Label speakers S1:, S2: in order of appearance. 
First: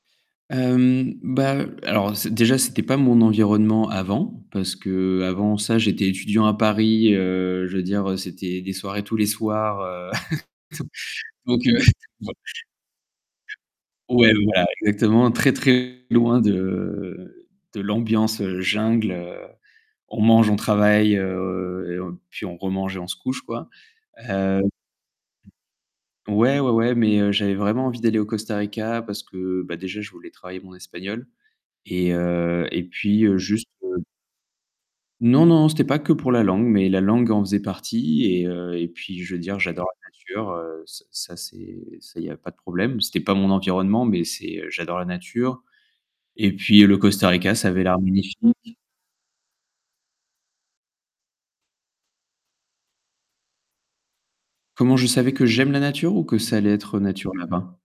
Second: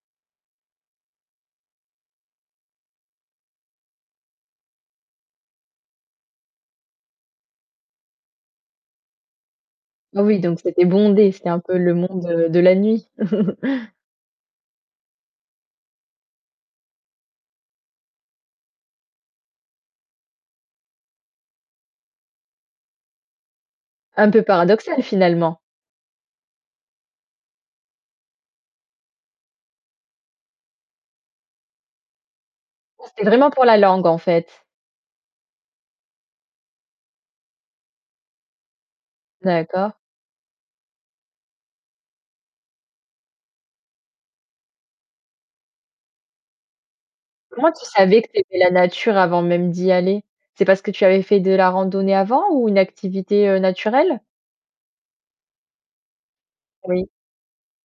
S1: Hem, ben, alors, déjà c'était pas mon environnement avant, parce que avant ça j'étais étudiant à Paris, heu, je veux dire c'était les soirées tous les soirs, heu.
S2: Oui, donc c'était bondé, c'était un
S1: Donc,
S2: peu
S1: heu,
S2: le monde
S1: bon
S2: de de la nuit.
S1: ouais voilà exactement, très très loin de, de l'ambiance jungle, heu, on mange, on travaille, heu, puis on remange et on se couche quoi.
S2: Un peu
S1: Heu
S2: paradoxal finalement?
S1: Ouais ouais ouais mais j'avais vraiment envie d'aller au Costa Rica parce que, ben déjà je voulais travailler mon espagnol, et, heu, et
S2: C'était
S1: puis
S2: vraiment pour
S1: juste
S2: la
S1: heu
S2: langue en fait.
S1: Non, non c'était pas que pour la langue mais la langue en faisait partie et, heu, et puis je veux dire j'adore
S2: D'accord.
S1: la nature, ç ça c'est, ça il y a pas de problème. C'était pas mon environnement mais c'est, j'adore la nature. Et puis le Costa Rica ça
S2: Comment tu
S1: avait l'air
S2: savais que
S1: magnifique.
S2: c'était la nature avant même d'y aller? C'est parce que tu avais fait de la randonnée avant ou une activité, heu, naturelle?
S1: Comment je savais que j'aime la nature ou que ça allait être
S2: Oui.
S1: nature là-bas?